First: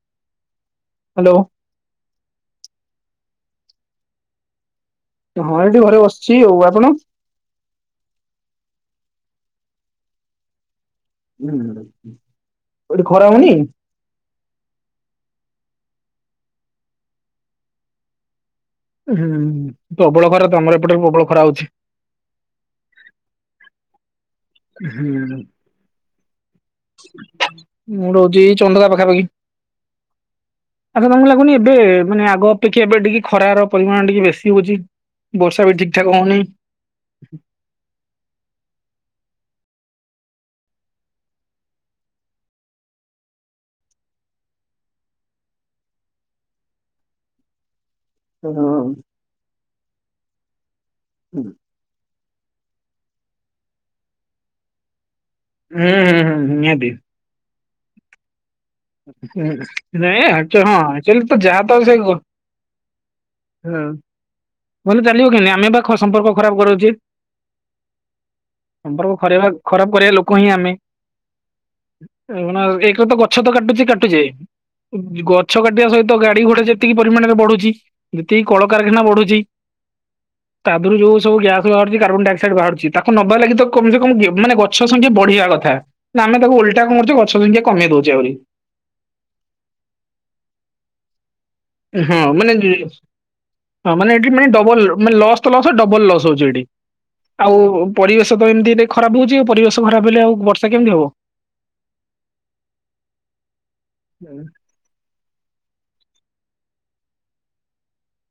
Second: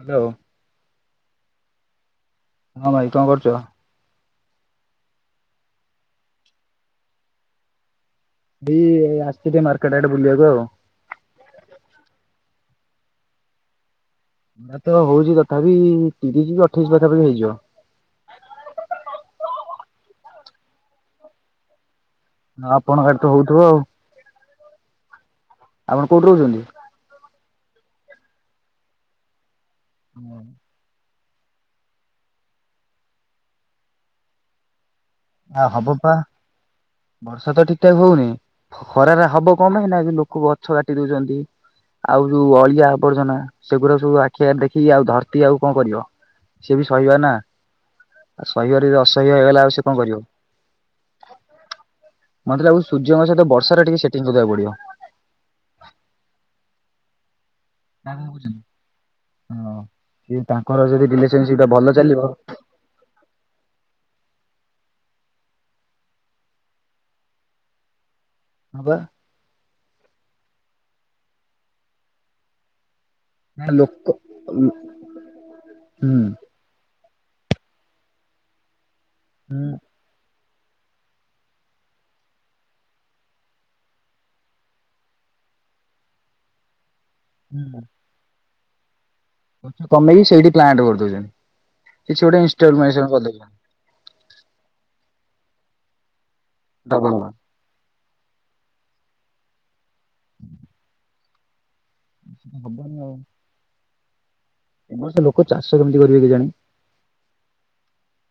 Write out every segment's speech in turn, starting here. Hello. Hello. ହଁ ଭାଇ କଣ କରୁଚ। ହଁ ଏଠି ଘରେ ବସିଛି ଆଉ ଆପଣ। ବି ଏଇ ଆସଚି ଟିକେ ମାର୍କେଟ ଆଡେ ବୁଲିବାକୁ ଆଉ। ଏଇଠୀ ଖରା ହଉନି। ନା ତ ହଉଛି ତଥାପି ତିରିଶ କି ଅଠେଇଶି ପାଖାପାଖି ହେଇଯିବ। ହୁଁ ହୁଁ ପ୍ରବଳ ଖରା ତମର ଏପଟରେ ପ୍ରବଳ ଖରା ହଉଚି। ଆପଣଙ୍କ ଆଡ଼େ ତ ହଉଥିବ ଆଉ। ହୁଁ। ଆପଣ କୋଉଠି ରହୁଛନ୍ତି। ମୁଁ ରହୁଛି ଏଇ ଚନ୍ଦକା ପାଖାପାଖି। ହୁଁ। ଆଚ୍ଛା ତମକୁ ଲାଗୁନି ଏବେ ମାନେ ଆଗ ଅପେକ୍ଷା ଏବେ ଟିକେ ଖରାର ପରିମାଣ ଟିକେ ବେଶୀ ହଉଛି। ବର୍ଷା ଆ ବି ଠିକ ହବ ଠାକ ପା ହଉନି। ବର୍ଷା ତ ଠିକଠାକ ହଉନି ଖରାରେ ହବ। ଙ୍କ ପାଇଁ କିନା ଲୋକ ଗଛ କାଟି ଦଉଛନ୍ତି। ଆଉ ଯୋଉ ଅଳିଆ ଆବର୍ଜନା ସେଗୁଡା ସବୁ ଆଖି ଆଗ ରେ ଦେଖିକି ଆଉ ଧରତି ଆଉ କଣ କରିବ। ସିଏ ବି ସହିବ ନା ଆଉ ହଁ। ସହିବାରେ ଯଦି ଅସହ୍ୟ ହେଇଗଲା ଆଉ ସେ କଣ କରିବ। ହୁଁ। ମତେ ଲାଗୁଛି ସୂର୍ଯ୍ୟଙ୍କ ସହିତ ବର୍ଷାରେ ଟିକେ ସେଟିଂ କରିବାଦବାକୁ ପଡିବ। ହୁଁ ହୁଁ [unintelligible] ତା କ ବୁଝ [unintelligible] [unintelligible] ତାଙ୍କର ଯଦି ହଁଚୁଆ ତ ରିଲେସନସିପ୍ ଯାହା ଟା ତ ବି ଭଲ ସେ କହ ଚାଲିବ [unintelligible] ହଁ ଭଲ ଚାଲିବ କେମିତି ଆମେ ବା ସମ୍ପର୍କ ଖରାପ କରାଉଛେ। ହଁ ବା ସମ୍ପର୍କ [unintelligible] ଖାଇବା [unintelligible] ଖରାପ କରିବା ଲୋକ ହିଁ ଆମେ। [unintelligible] ଗଛ ତ ନା କାଟୁଚେ ଲୋକ କାଟୁଛେ ହୁଁ ଗଛ କାଟିବା ସହିତ ଗାଡି ହୁଁ ଘୋଟେ ଯେତିକି ପରିମାଣରେ ବଢୁଛି, ଯେତିକି କଳକାରଖାନା ବଢୁଛି। ତା ଦେହରୁ ଯୋଉ ସବୁ ଗ୍ୟାସ୍ ବାହାରୁଛି କାର୍ବନ ଡ଼ାଇଅକ୍ସାଇଡ ବାହାରୁଛି, ତାକୁ ନବାଲାଗି କମ ସେ କମ ମାନେ ଗଛ ସଂଖ୍ୟା ବଢ଼ିବା କଥା। କଥା, ନା ଆମେ ତାକୁ ଓଲଟା କମ କରୁଛୁ ଗଛ ସଂଖା ହୁଁ କମେଇ ଦଉଛେ ଆହୁରି। କମେଇକି ସେଇଠି ପ୍ଲାଣ୍ଟ କରିଦଉଛନ୍ତି। ହଁ କିଛି ଗୋଟେ ମାନେ, ଇନଷ୍ଟଲମେସନ କରିଦଉଛନ୍ତି ହଁ ମାନେ, ଏଠି ମାନେ ଡବଲ ମାନେ ଲସ୍ ତ ଲସ୍ ଡବଲ ଲସ୍। ଠି ଡବଲ ଆଉ ପରିବେଶ ତ ଏମିତି ଖରାପ ହଉଛି ଆ ପରିବେଶ। ଖରାପ ହେଲେ ଆଉ ବର୍ଷା କେମିତି ହବ। ଖବର ନ ଆଉ [unintelligible] [inaudible] ସମ ତ ଲୋକ ଚାଷ କେମିତି କରିବେ କେଜାଣି?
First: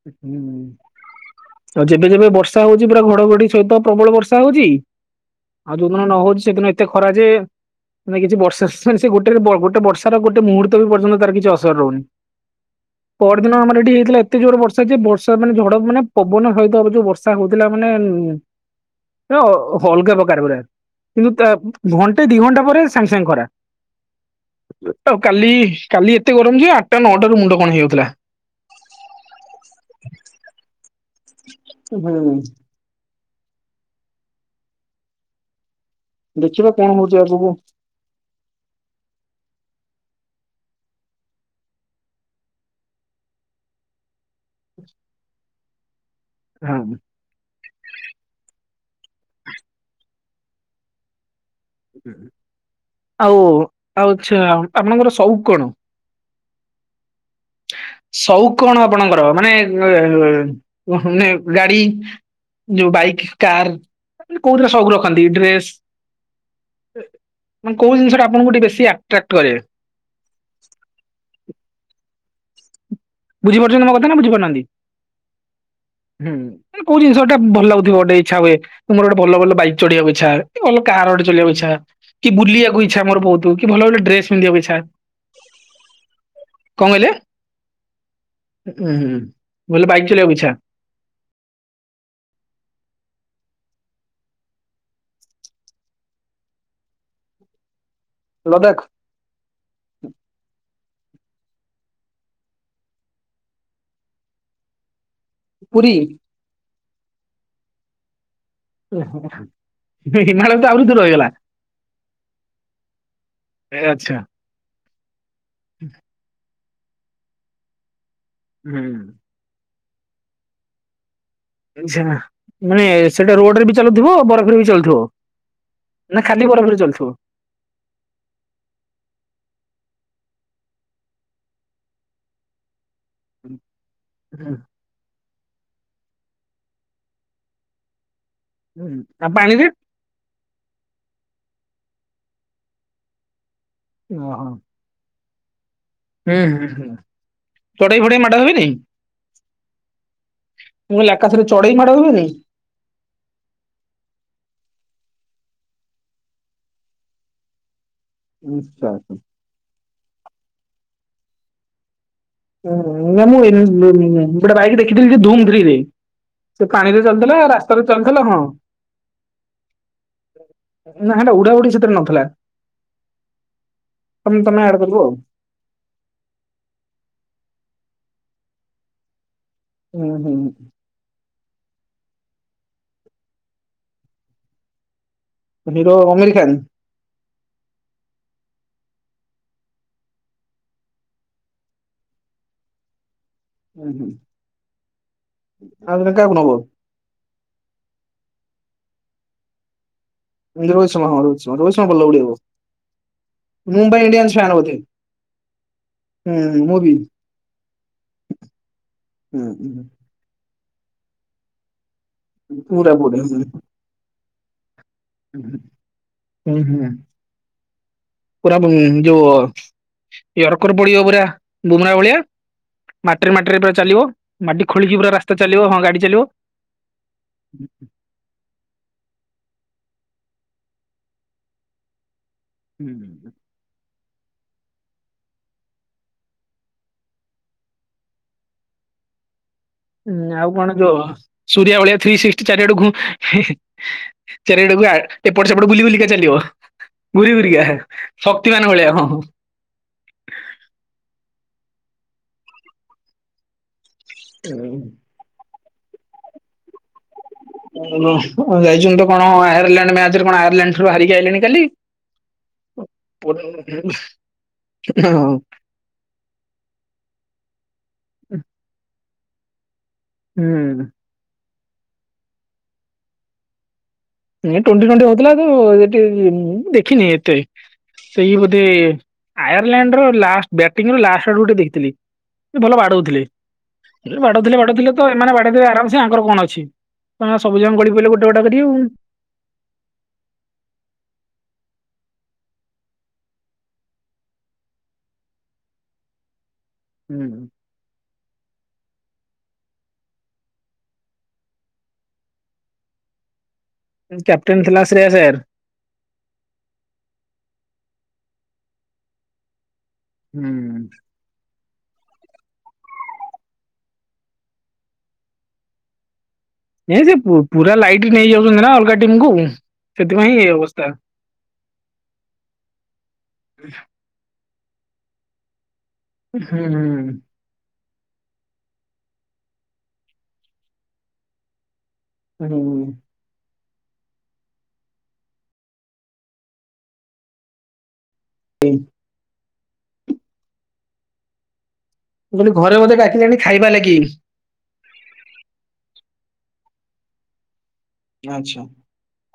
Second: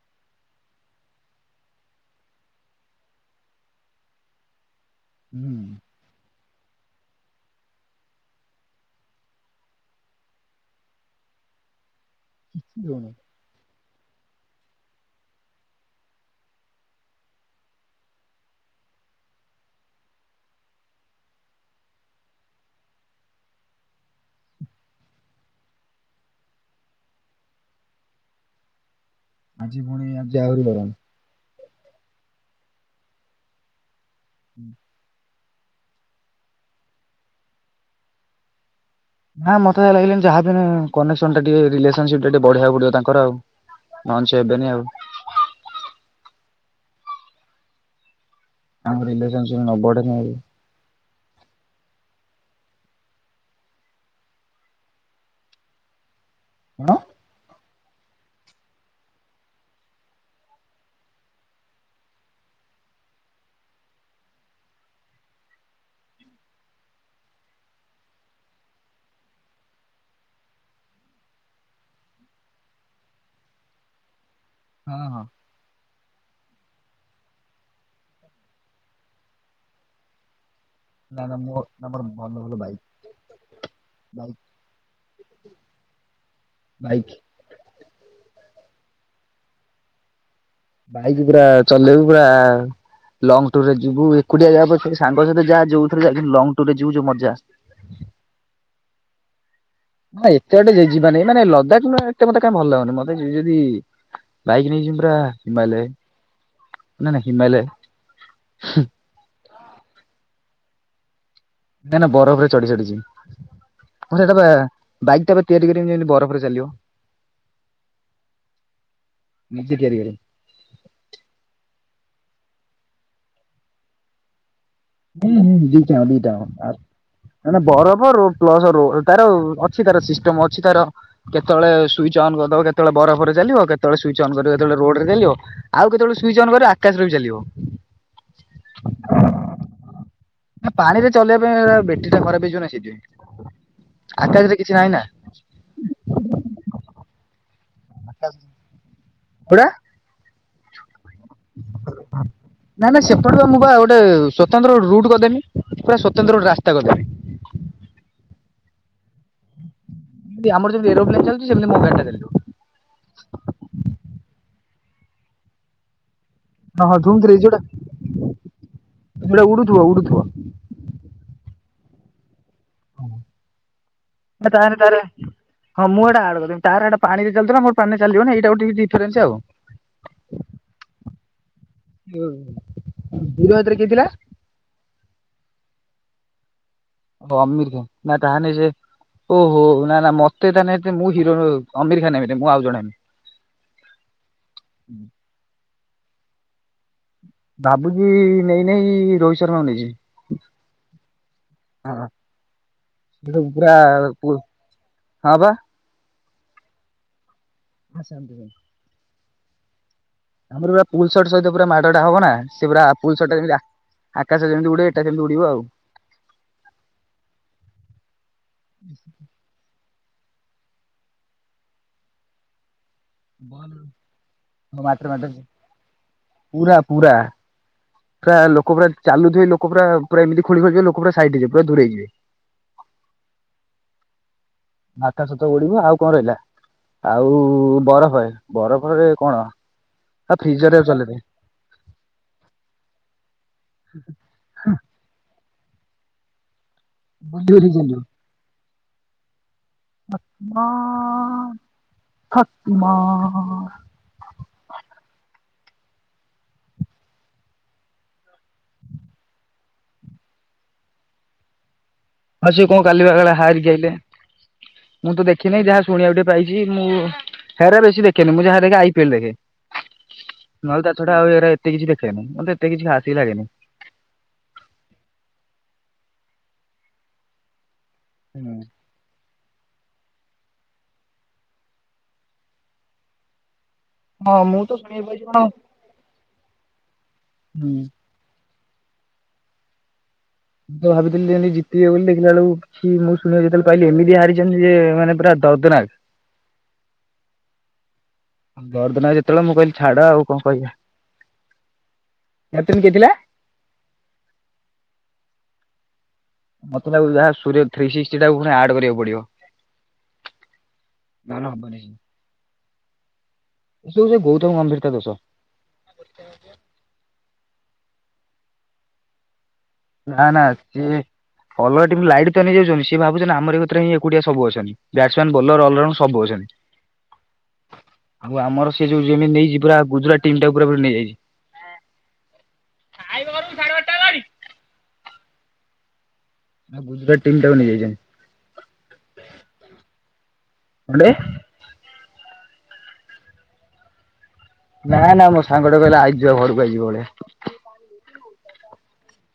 [unintelligible] ଆଉ ଯେବେ ଯେବେ ବର୍ଷା ହଉଛି, ପୁରା ଘଡଘଡି ସହିତ ପ୍ରବଳ ବର୍ଷା ହଉଛି। ହୁଁ ଆଉ ଯୋଉଦିନ ନ ହଉଛି ସେଦିନ ଏତେ ଖରା ଯେ, ମାନେ କିଛି ବର୍ଷା ମାନେ, ସେ ଗୋଟେ ଗୋଟେ ବର୍ଷା ଗୋଟେ ମୁୂହୁର୍ତ ବି ପର୍ଯ୍ୟନ୍ତ ତାର କିଛି ଅସର ରହୁନି। ଶୁଣୁ, ପର ଦିନ ଆମର ଏଠି ହେଇଥିଲା ଏ। ଏତେ ଯୋଉର ବର୍ଷାଛି ବର୍ଷା ମାନେ ଝଡ ମାନେ ପବନ ସତ ଯୋଉ ବର୍ଷା ହଉଥିଲା ମାନେ, ହଲ କେ ବକାର ପୁରା। କିନ୍ତୁ ଘଣ୍ଟେ ଦି ଘଣ୍ଟା ପରେ, ସାଙ୍ଗେସାଙ୍ଗେ ଖରା। ଆଉ କାଲି, କାଲି ଏତେ ଗରମ ଯେ ଆଠଟା ନଅଟ ର ମୁଣ୍ଡ କଣ ହେଇଯାଉଥିଲା। ଆଜି ପୁଣି ଆଜି ଆହୁରି ଗରମ। ହୁଁ। [inaudible] ଦେଖିବା କଣ ହଉଛି ଆଗକୁ। ନା ମତେ ଲାଗିଲଣି ଯାହା ବି କନେକ୍ସନ ଟା ଟିକେ ରିଲେସନସିପ୍ ଟା ଟିକେ ବଢେଇବାକୁ ପଡିବ ତାଙ୍କର ଆଉ। ନହେଲେ ସେ ହେବେନି ଆଉ। ହଁ। ଆ ରିଲନ୍ ନ [unintelligible] ଆଉ ଆଉଛା ଆପଣଙ୍କର ସଉକ କଣ? ହଣ [unintelligible] ସଉକ କଣ ଆପଣଙ୍କର? ମାନେ ମାନେ ଗାଡି। ଯୋଉ ବାଇକ, କାର କୋଉଥିରେ ସବୁ ରଖନ୍ତି ଡ୍ରେସ। ମାନ କୋଉ ଜିନିଷଟା ଆପଣଙ୍କୁ ଟିକେ ବେଶୀ ଆଟ୍ରାକ୍ଟ କରେ? [inaudible] ବୁଝିପାରୁଛନ୍ତି ମୋ କଥା ନା, ବଝିପାରୁନାହାନ୍ତି। ହଁ ହଁ। ହୁଁ କୋଉ ଜିନିଷଟା ଭଲଲାଗୁଥିବ ଗୋଟେ ଇଚ୍ଛାହୁଏ, ମୋର ଗୋଟେ ଭଲ ଭଲ ବାଇକ୍ ଚଢ଼ିବାକୁ ଇଚ୍ଛା। ଭଲ କାର୍ ନା ଗୋଟେ ନା ମୋ ଚଲେଇବାକୁ ଇଛା, ନା ମୋର ଭଲ କି ଭଲ ବାଇକ୍ ବୁିବାକୁ ଇଛା ମୋର ବହୁତ, କି ଭଲ ଭଲ ଡ୍ରେସ ବାଇକ୍ ପିନ୍ଧିବାକୁ ଇଛା? ବାଇକ୍। ଉୁଁ ହୁଁ ଭଲେ ବାଇକ ଚଲେଇବାକୁ ଇଛା। ଭାଇକ ପୁରା ଚଲେଇବୁ ପୁରା। ଲଙ୍ଗ ଟୁର ରେ ଯିବୁ, ଏକୁଟିଆ ଯା ସାଙ୍ଗ ସହିତ ଯାହା ଯୋଉରେଜା ଲଙ୍ଗ ଟୁୁର ରେ ଯିବୁ ଯଉ ମଜା। [inaudible] ଲଦଖ [unintelligible] ହଁ ଏତେ ଗଟେ ଯ। [unintelligible] ଯିବାନି ମାନେ ଲଦାଖଟା, ମୋତେ କଁ ଭଲ ଲାଗୁନି, ମତେ ଯିବ ଯଦି ବାଇକ ନେଇଯିବୁ ପୁରା। ପୁରୀ ହିମାଳୟେ। [unintelligible] ନାଇଁ ନା ବରଫରେ ଚଢି ଚଢ଼ି ଯିବି। ଏ ଆଚ୍ଛା ମୁଁ ସେଟା ବା ବାଇକ ଟାକୁ ଏ ତିଆରି କରିବି ଯେମିତି ବରଫରେ ଚାଲିବ। ହୁଁ। ଯିଏ ତିଆରି କରି ଝା ମାନେ ସେଟା ରୋଡରେ ବି ଚାଲୁଥିବ, ବରଫରେ ବି ଚାଲୁଥିବ। ହୁଁ ହୁଁ ଦୁଇଟା ନା ଦୁଇଟା ଖାଲି ହ ଆ ବରଫରେ ଚାଲୁଥିବ? ମନା ନା ବରଫ ରୁ ପ୍ଲସ ତାର ଅଛି ତାର ଶିଷ୍ଟ ଅଛି ତାର, କେତେବେଳେ ସୁଇଚ୍ ଅନ୍ କରିଦବ କେ ଳେ ବରଫରେ ଚାଲିବ, କେତବେଳେ ସୁିଇଚ ଅନ କରିବ ଯେତେବେଳେ ରୋଡ଼ ରେ ଚାଲିବ। ଆଉ କେତେବେଳ ସୁଇଚ୍ ଅନ୍ କରିବ ଆକାଶରେ ବି ଚାଲିବ। ହୁଁ, ଆଉ ପାଣିରେ? ପାଣି ରେ ଚଲେଇବା ପାଇଁ ବେଟ୍ରି ଟା ଖରାପ ହେଇଯିବ ନା ସେଇଥିପାଇଁ। ଓହୋ ଆକାଶରେ କିଛି ନାହିଁ ନା। ହୁଁ ହୁ ହୁଁ ଚଡେଇ ଫଡେଇ ମାଡ଼ ହେବେ କି ନାଇଁ ପୁରା। ନା ନା ସେପଟେ ତ ମୁ ପା ଗୋଟେ ସ୍ଵତନ୍ତ୍ର ରୁଟ ଦେବି ପୁରା ସତନ୍ତ୍ର ଗୋଟେ ରାସ୍ତା କରିଦେବି। ଆଛା। ଆମର ଯେମିତି ଏରୋପ୍ଲେନ ଚାଲୁଚି, ସେମିତି ମୋବଇଲ ଟା ଚାଲି ଯିବ। ହଁ ନା ମୁଁ ଗୋଟେ ବାଇକ ଦେଖିଥିଲି ଧୁମ ଥ୍ରୀ ରେ। ସେ ହଁ ହଁ ପାଣିରେ ଚାଲୁଥିଲା, ରାସ୍ତାରେ ଚାଲୁଥିଲା ହଁ। ଏଟା ଉଡୁଥିବ, ଉଡ଼ୁଥିବ ନା ହେଟା ଉଡା ଉଡି ନଥିଲା। ତମେ ତମେ ଆଡ ତାରେ, କରିବ ତାରେ ଆଉ ହଁ ମୁଁ ଏଟା ଆଡ କରି ତାର ହେଟା ପାଣି ଚାଲୁଥିଲା ମର ପାନେ ଚାଲିବ ନା ଏଇଟା ଟିକେ ଡିଫରେନ୍ସ ଆଉ। ହୁଁ ହୁଁ। ହ [unintelligible] ବିରଭଦ୍ର କିଏ ଥିଲା? ହିରୋ ଆମିର ଖାନ। ଓ ଅମିର ଖାନା, ନା ତାହିନେ ସେ ଓହୋ ନା, ନା, ମତେ ତା ନହି ମୁଁ ହିରୋ ଅମିର ଖାନ ହେବିନି, ମୁଁ ଆଉ ଜଣ ହେବି ହଁ ହୁଁ ଆ [unintelligible] ବାବୁଜୀ ନେଇନେଇ ରୋହିତ ଶର୍ମାଙ୍କୁ ନେଇଛି [unintelligible] ବୋଲାବୁଲି ହଉ। ସେ ସବୁ ପୁରା ମୁମ୍ବାଇ ପୁ ଇଡିୟନ୍ସ ଫ୍ୟାନ ହଁ ବା ହଥିଲେ ହୁ ମୁଭି ଆସାନ୍ତି ଭ [inaudible] ହୁଁ ହୁଁ। ଆମର ପୁରସଟ ସହିତ ପୁରା ମାଡ ଟା ହବ ନା, ସେ ପୁରା ପୁଲସଟା ଯେତି ଆକାଶ ଯେମିତି ଗୋଟେ ହଁ ହଁ ପୁରା ରୁ ଯୋଉ ୟର୍କର ପଡିବ ପୁରା ବୁମ୍ରା ଭଳିଆ ମାଟିରେ ମାଟିରେ ପୁରା ଚାଲିବ, ମାଟି ହଁ ଖୋଳିକି ମାଟିରେ ପୁରା ମାଟିରେ ରାସ୍ତା ଚାଲିବ ହଁ ଗାଡି ଚାଲିବ। ପୁରା, ପୁରା, ପୁରା ଲୋକ ପୁରା ଚାଲୁଥିବେ ଲୋକ ଲୋକ ପୁରା ପା ଏମିତି ଖୋଳିବ ଯେ ଲୋକ ପୁରା ସାଇଡ ହେଇଯିବେ, ପୁରା ଦୂରେଇଯିବେ। ହୁଁ ହୁଁ ହ। ଆକାଶ ସତ ଉଡିବ ଆଉ କଣ ରହିଲା? ଆଉ ବରଫ, ବରଫରେ କଣ ଉଁ ଆଉ କଣ ଯ ସୂରିଆ ଭଳିଆ ଥ୍ରୀ ସିକ୍ସଟି ଚାରିଆଡକୁ ଚାରିଆଡକୁ ଏପଟ ସେପଟ ବୁଲି ବୁଲିକା ଚାଲିବ ଘୁରି ହଁ ଘୁରି କା, ଶକ୍ତିମାନ ଭଳିଆ, ହଁ ହଁ ମାନ ଶକ୍ତିମାନ ହୁଁ। ଯାଇଛନ୍ତି ତ କଣ ଆୟାରଲାଣ୍ଡ ମ୍ୟାଚରେ କଣ ଆୟାରଲାଣ୍ଡ ଠ ହାରିକି ଆଇିଲଣି କାଲି ଆ ସେ କଣ କାଲିିବା କାଳେ ହଁ ହାରିକି ଆଇଲେ। ମୁଁ ତ ଦେଖିନିଁ ଯାହା ଶୁଣିବାକୁ ଟିକେ ପାଇଛି ମୁଁ ହେରା ବେଶୀ ଦେଖେନି ମୁଁ ଯାହା ଦେଖେ ଆଇ ପିଏଲ୍ ଦେଖେ। ନହେଲେ ହୁଁ। ତା ଛଡା ଆଉ ଏ ଏତେ କିଛି ଦେଖେନି, ମତେ ଏତେ କିଛି ହାସିକି ଲାଗେନି [unintelligible] ଟ୍ୱେଣ୍ଟି ଟ୍ୱେଣ୍ଟି ହଉଥିଲା ତ, ସେଠି ଦେଖିନି ଏତେ ସେଇ ହୁଁ। ବୋଧେ ଆୟ ଲଣ୍ଡ ଲାଷ୍ଟ ବଟିଂ ର ଲାଷ୍ଟ ଆଡ ଗୋଟେ ଦେଖଥିଲି, ସେ ଭଲ ବାଡଉଥିଲେ। ହଁ ବାଡୁଥିଲେ, ମୁଁ ବାଡୁଥିଲେ ଶୁଣିବାକୁ ତ ପାଇଛି ଏମାନେ କଣ ବାଡେଇ ଦେବେ ଆରାମସ ଆଙ୍କର କଣ ଅଛି? ତେ ସବୁ ଜଣ ହୁଁ ଗଡି ପିଇଲେ, ଗୋ ଗୋଟ କରି। ମୁଁ ତ ଭାବିଥିଲି ଯେମତି ଜିତିବି ବୋଲି, ଦେଖିଲା ଵେ ଳକୁ କିଛି ମୁଁ ଶୁଣିବାକୁ, ଯେତେବେଳେ ପାଇଲିି ଏମିତି ହାରିଛନ୍ତି ଯେ, ମାନେ ପୁରା ଦଉଦ୍ଦନାଗ [unintelligible] ହୁଁ ଦରଦିନ ଯେତେବେଳେ, ମୁଁ କହିଲି ଛାଡ ଆଉ କଣ କହିବା। ଏତନ କେଥି ଲା [unintelligible] କ୍ୟାପଟେନ୍ ଥିଲା ଶ୍ରେୟା ସର। ମତେ ଯାହା ସଥ ଟାକୁ ପଣି ଆଡ କରିବାକୁ ପଡିବ। ହୁଁ ହଁ [inaudible] ଉ ସେ ଗୌତମ ଗମ୍ଭୀରତା ଦଷ ଏ ସେ ପୁରା ଲାଇଟ ନେଇଯାଉଛନ୍ତି ନା ଅଲଗା ଟିମକୁୁ, ସେଥିପାଇଁଁ ଏଇ ଅବସ୍ଥା। ବଲର ଲାଇଟ୍ନ ନେଇଯାଉଛନ୍ତି ସି ଭାବୁଛନ୍ତି ଆମ ଏ କରେଁ ଏକୁଆ ସବୁ ଅଛନ୍ତି ବ ହୁଁ ହୁଁ। ଆଉ ଆମର ସେ ଯୋଉମତି ନେଇ ପୁରା ଗୁଜୁରାଟ ଟିମ୍ ଟା ପୁରା ପୁରି ନେଇଯାଇଛି। ହୁଁ। [unintelligible] ତା ଗାୀ [unintelligible] ହଁ ଗୁଜୁରଟ୍ ଟିମ ଟାକୁ ନେଇ ଯାଇଛନ୍ତି। ହୁଁ। [unintelligible] କଡେ ମୁଁ କହିଲି ଘରେ ବୋଧେ ଡାକିଲେଣି ଖାଇବା ଲାଗି ନା ନା ମୋ ସାଙ୍ଗଟେ କହିଲେ ଆଇ [unintelligible] ଯ ଘରକୁ ଆଇଯିବ ବଳିଆ [unintelligible] ଆଚ୍ଛା।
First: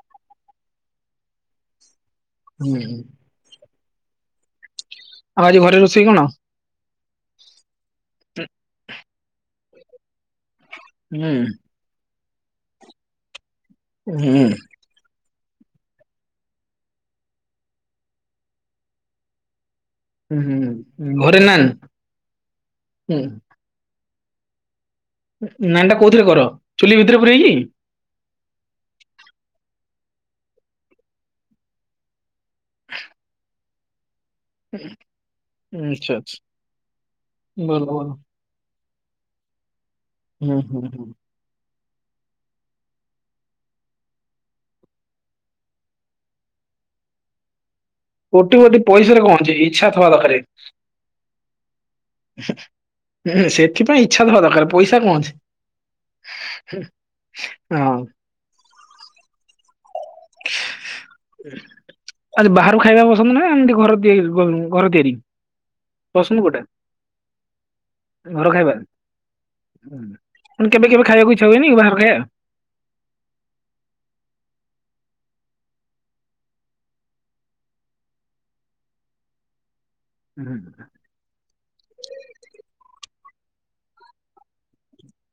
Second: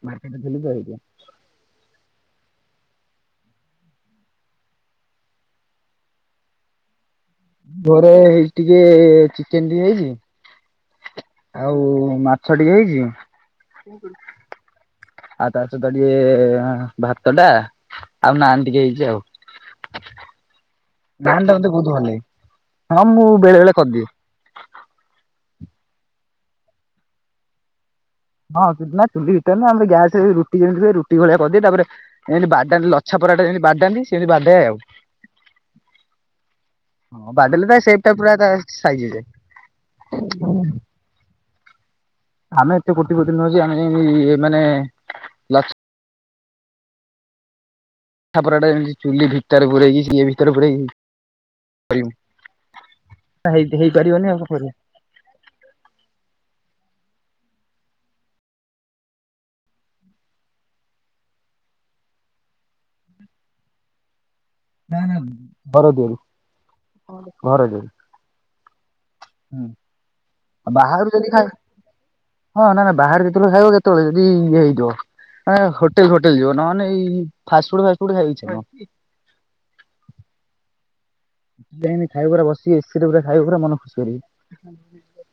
ମାର୍କେଟ [unintelligible] ଖଲଛ ହେଇ [unintelligible] ହୁଁ ହୁଁ। ଆଉ ଆଜି ଘରେ ରୋଷେଇ କଣ? ଘରେ ହେଇ ଟିକେ ଚିକେନ ଟିକେ ହେଇଛି ହୁଁ ଆଉ ମା [unintelligible] ଛଡି ଯାଇଛି। ହୁଁ। ଆଉ ତା ସହିତ ଟିକେ ଭାତ ଟା ଆଉ ନାନ୍ ଟିକେ ହେଇଛି ଆଉ। ହୁଁ ହୁଁ ହୁଁ। ନାନ୍ ଟା ମତେ ବହୁତ ଭଲ ଲାଗେ ହଁ ହୁଁ ମୁୁ ବେଳେବେେଳେ କରିଦିଏ। ନାନ ଟା କୋଉଥିରେ କର, ଚୁଲି ଭିତରେ ପୁରେଇକି। ହଁ ନା ଚୁଲି ଭିତରେ ନା ଆମେ ଗ୍ୟାସ ରୁଟି ଯେମିତି ହୁ ରୁଟି ଭଳିଆ କରିଦିଏ ତାପରେ [unintelligible] ବା ଲଛା ପରାଟା ଯେମିତି ବାଡାନ୍ତି ସେମିତି ବାଡାଏ ଆଉ ଆଚ୍ଛା ଆଚ୍ଛା ହଁ ବାଡେଇଲେ ତା ଭଲ ସେପ୍ ଭଲ ଟା ପୁରା ତା ସାଇଜ୍ ହେଇ ଯାଏ। ହୁଁ ହୁଁ ହୁଁ। ଆମେ ଏତେ କୋଟି କୋଟି ନଉଛେ ଆମେଇ ମାନେ ଲ କୋଟି ପରାଟା କୋଟି ଯେମିତି ପଇସା ରେ ଚୁଲି କଣ ଅଛି ଭିତରେ ଇଚ୍ଛା ପୁରେଇକି ଥିବା ଇଏ ଦରକାରେ ଭିତରେ ପୁରେଇକି କରିବୁ ହଁ ହେଇ ସେଥିପାଇଁ ଇଛା ହେଇପାରିବନି ଆଉ ଥବା କଣ ଦରକାର କରିବା। ପଇସା କଣ ଅଛି। ହଁ। ଆଜି ବାହାରୁ ଖାଇବା ପସନ୍ଦ ନାହିଁ, ଏମିତି ଘର ଦି ହେ। ଘର ନା ତିଆରି ନା ଘର ତିଆରି ପସନ୍ଦ କୋଉଟା ଘର ତିଆରି ଘର ଖାଇବା। ହୁଁ। ମାନେ କେବେ କେବେ ବାହାରୁ ଯଦି ଖାଇବାକୁ ଇଚ୍ଛା ଖାଇ ହୁଏନି ବାହାର ଖାଇବା? ହଁ ନା ନା ଇ ବାହାରେ ଯେତେବେଳେ ଖାଇବ କେତେବେଳେ ଯଦି ଇଏ ହେଇ। ଯ ହୋଟେଲ ଫୋଟେଲ ଯିବ ନହାନେ ଏଇ ଫାଷ୍ଟ ଫୁଡ ଫାଷ୍ଟ ଫୁଡ ଖାଇବା ଇଛା ନାହିଁ। ହୁଁ ହୁଁ। ଖାଇବା ପା ବସି ଏସିରେ ପୁରା ଖାଇବ ପୁରା ମନ ଖୁସି କରିକି।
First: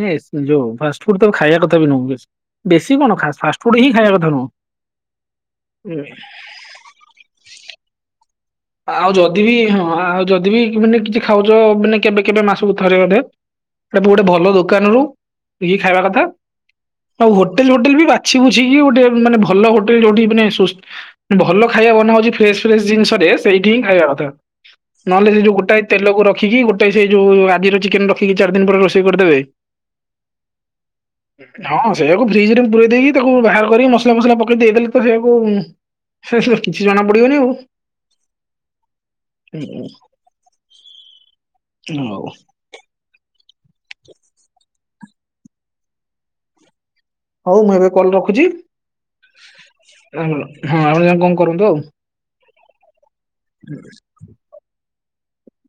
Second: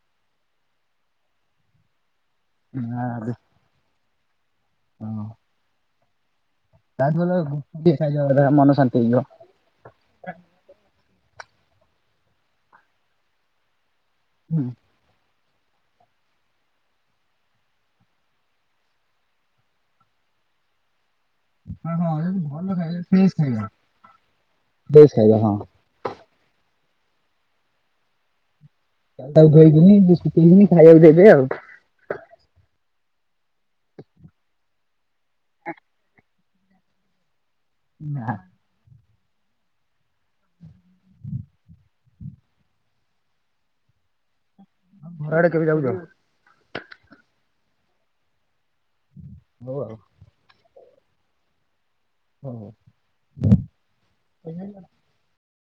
ହୁଁ ଯୋଉ ଫାଷ୍ଟଫୁଡ ତ ଖାଇବା କଥା ବି ନୁହଁ ବେଶୀ ବେଶୀ କଣ୍ ଫାଷ୍ଟଫୁଡ ହିଁ ଖାଇବା କଥା। ନୁହଁ। ହଁ। ହୁଁ। ତା ଭଲ ଗୁପଚୁପ ଟିକେ ଖାଇଦବା କଥା ମନ ଶାନ୍ତି ଆଉ ହେଇଯିବ। ଯଦି ବି ହଁ ଆଉ ଯଦି ବି ମାନେ କିଛି। ଖାଉଛ ମାନେ କେବେ କେବେ ମାସକୁ ଥରେ ଅଧେ ତେବେ ଗୋଟେ ଭଲ ଦୋକାନରୁୁ। ଟିକିଏ ଖାଇବା କଥା। ଆଉ ହୋଟେଲ ହୋଟେଲ ବି ବାଛି ବୁଛିକି ଗୋଟେ ମାନେ ଭଲ ହୋଟେଲ ଯୋଉଠି ମାନେ ସୋ। ଭଲ ଖାଇବା ଫ୍ରେଶ୍ ବନା ହଉଛି ଫ୍ରେଶସ୍ ଫ୍ରେଶ୍ ଖାଇବା ଜିନିଷରେ। ଫ୍ରେସ୍ ସେଇଠି ହିଁ ଖାଇବା କଥା ଫ୍ରେସ୍ ନହେଲେ ଖାଇବା ସେଉ ହଁ ଗୋଟା ତେଲକୁ ରଖିକି ଗୋଟେ ସେଇ ଯୋଉ ଆଜିର ଚିକେନ ରଖିକି ଦିନ ପରେ ରୋଷେଇ କରିଦବେ ତାକୁ ଧୋଇକିନି ଶୁଖେଇକିନି ଖାଇବାକୁ ଦେବେ ଆଉ। ହଁ ସେଇୟାକୁ ଫ୍ରିଜ ରେ ପୁରେଇ ଦେଇକି। ତାକୁ ବାହାର କରି ମସଲା ଫସଲା ପକେଇ ଦେଇଦେଲେ ତ ସେଇଆକୁ ସେ କିଛି ଜଣା ପଡିବନି ଆଉ। ନା। ହୁଁ ହୁଁ। ଉଁ ହଉ। ଘର ଆଡେ କେବେ ଯାଉଚ? ହଉ ମୁଁ ଏବେ କଲ୍ ରଖୁଚି। ହଉ ଆଉ ହଁ ଆପଣ ଯାଇଁ କଣ କରନ୍ତୁ ଆଉ। କହୁନୁ?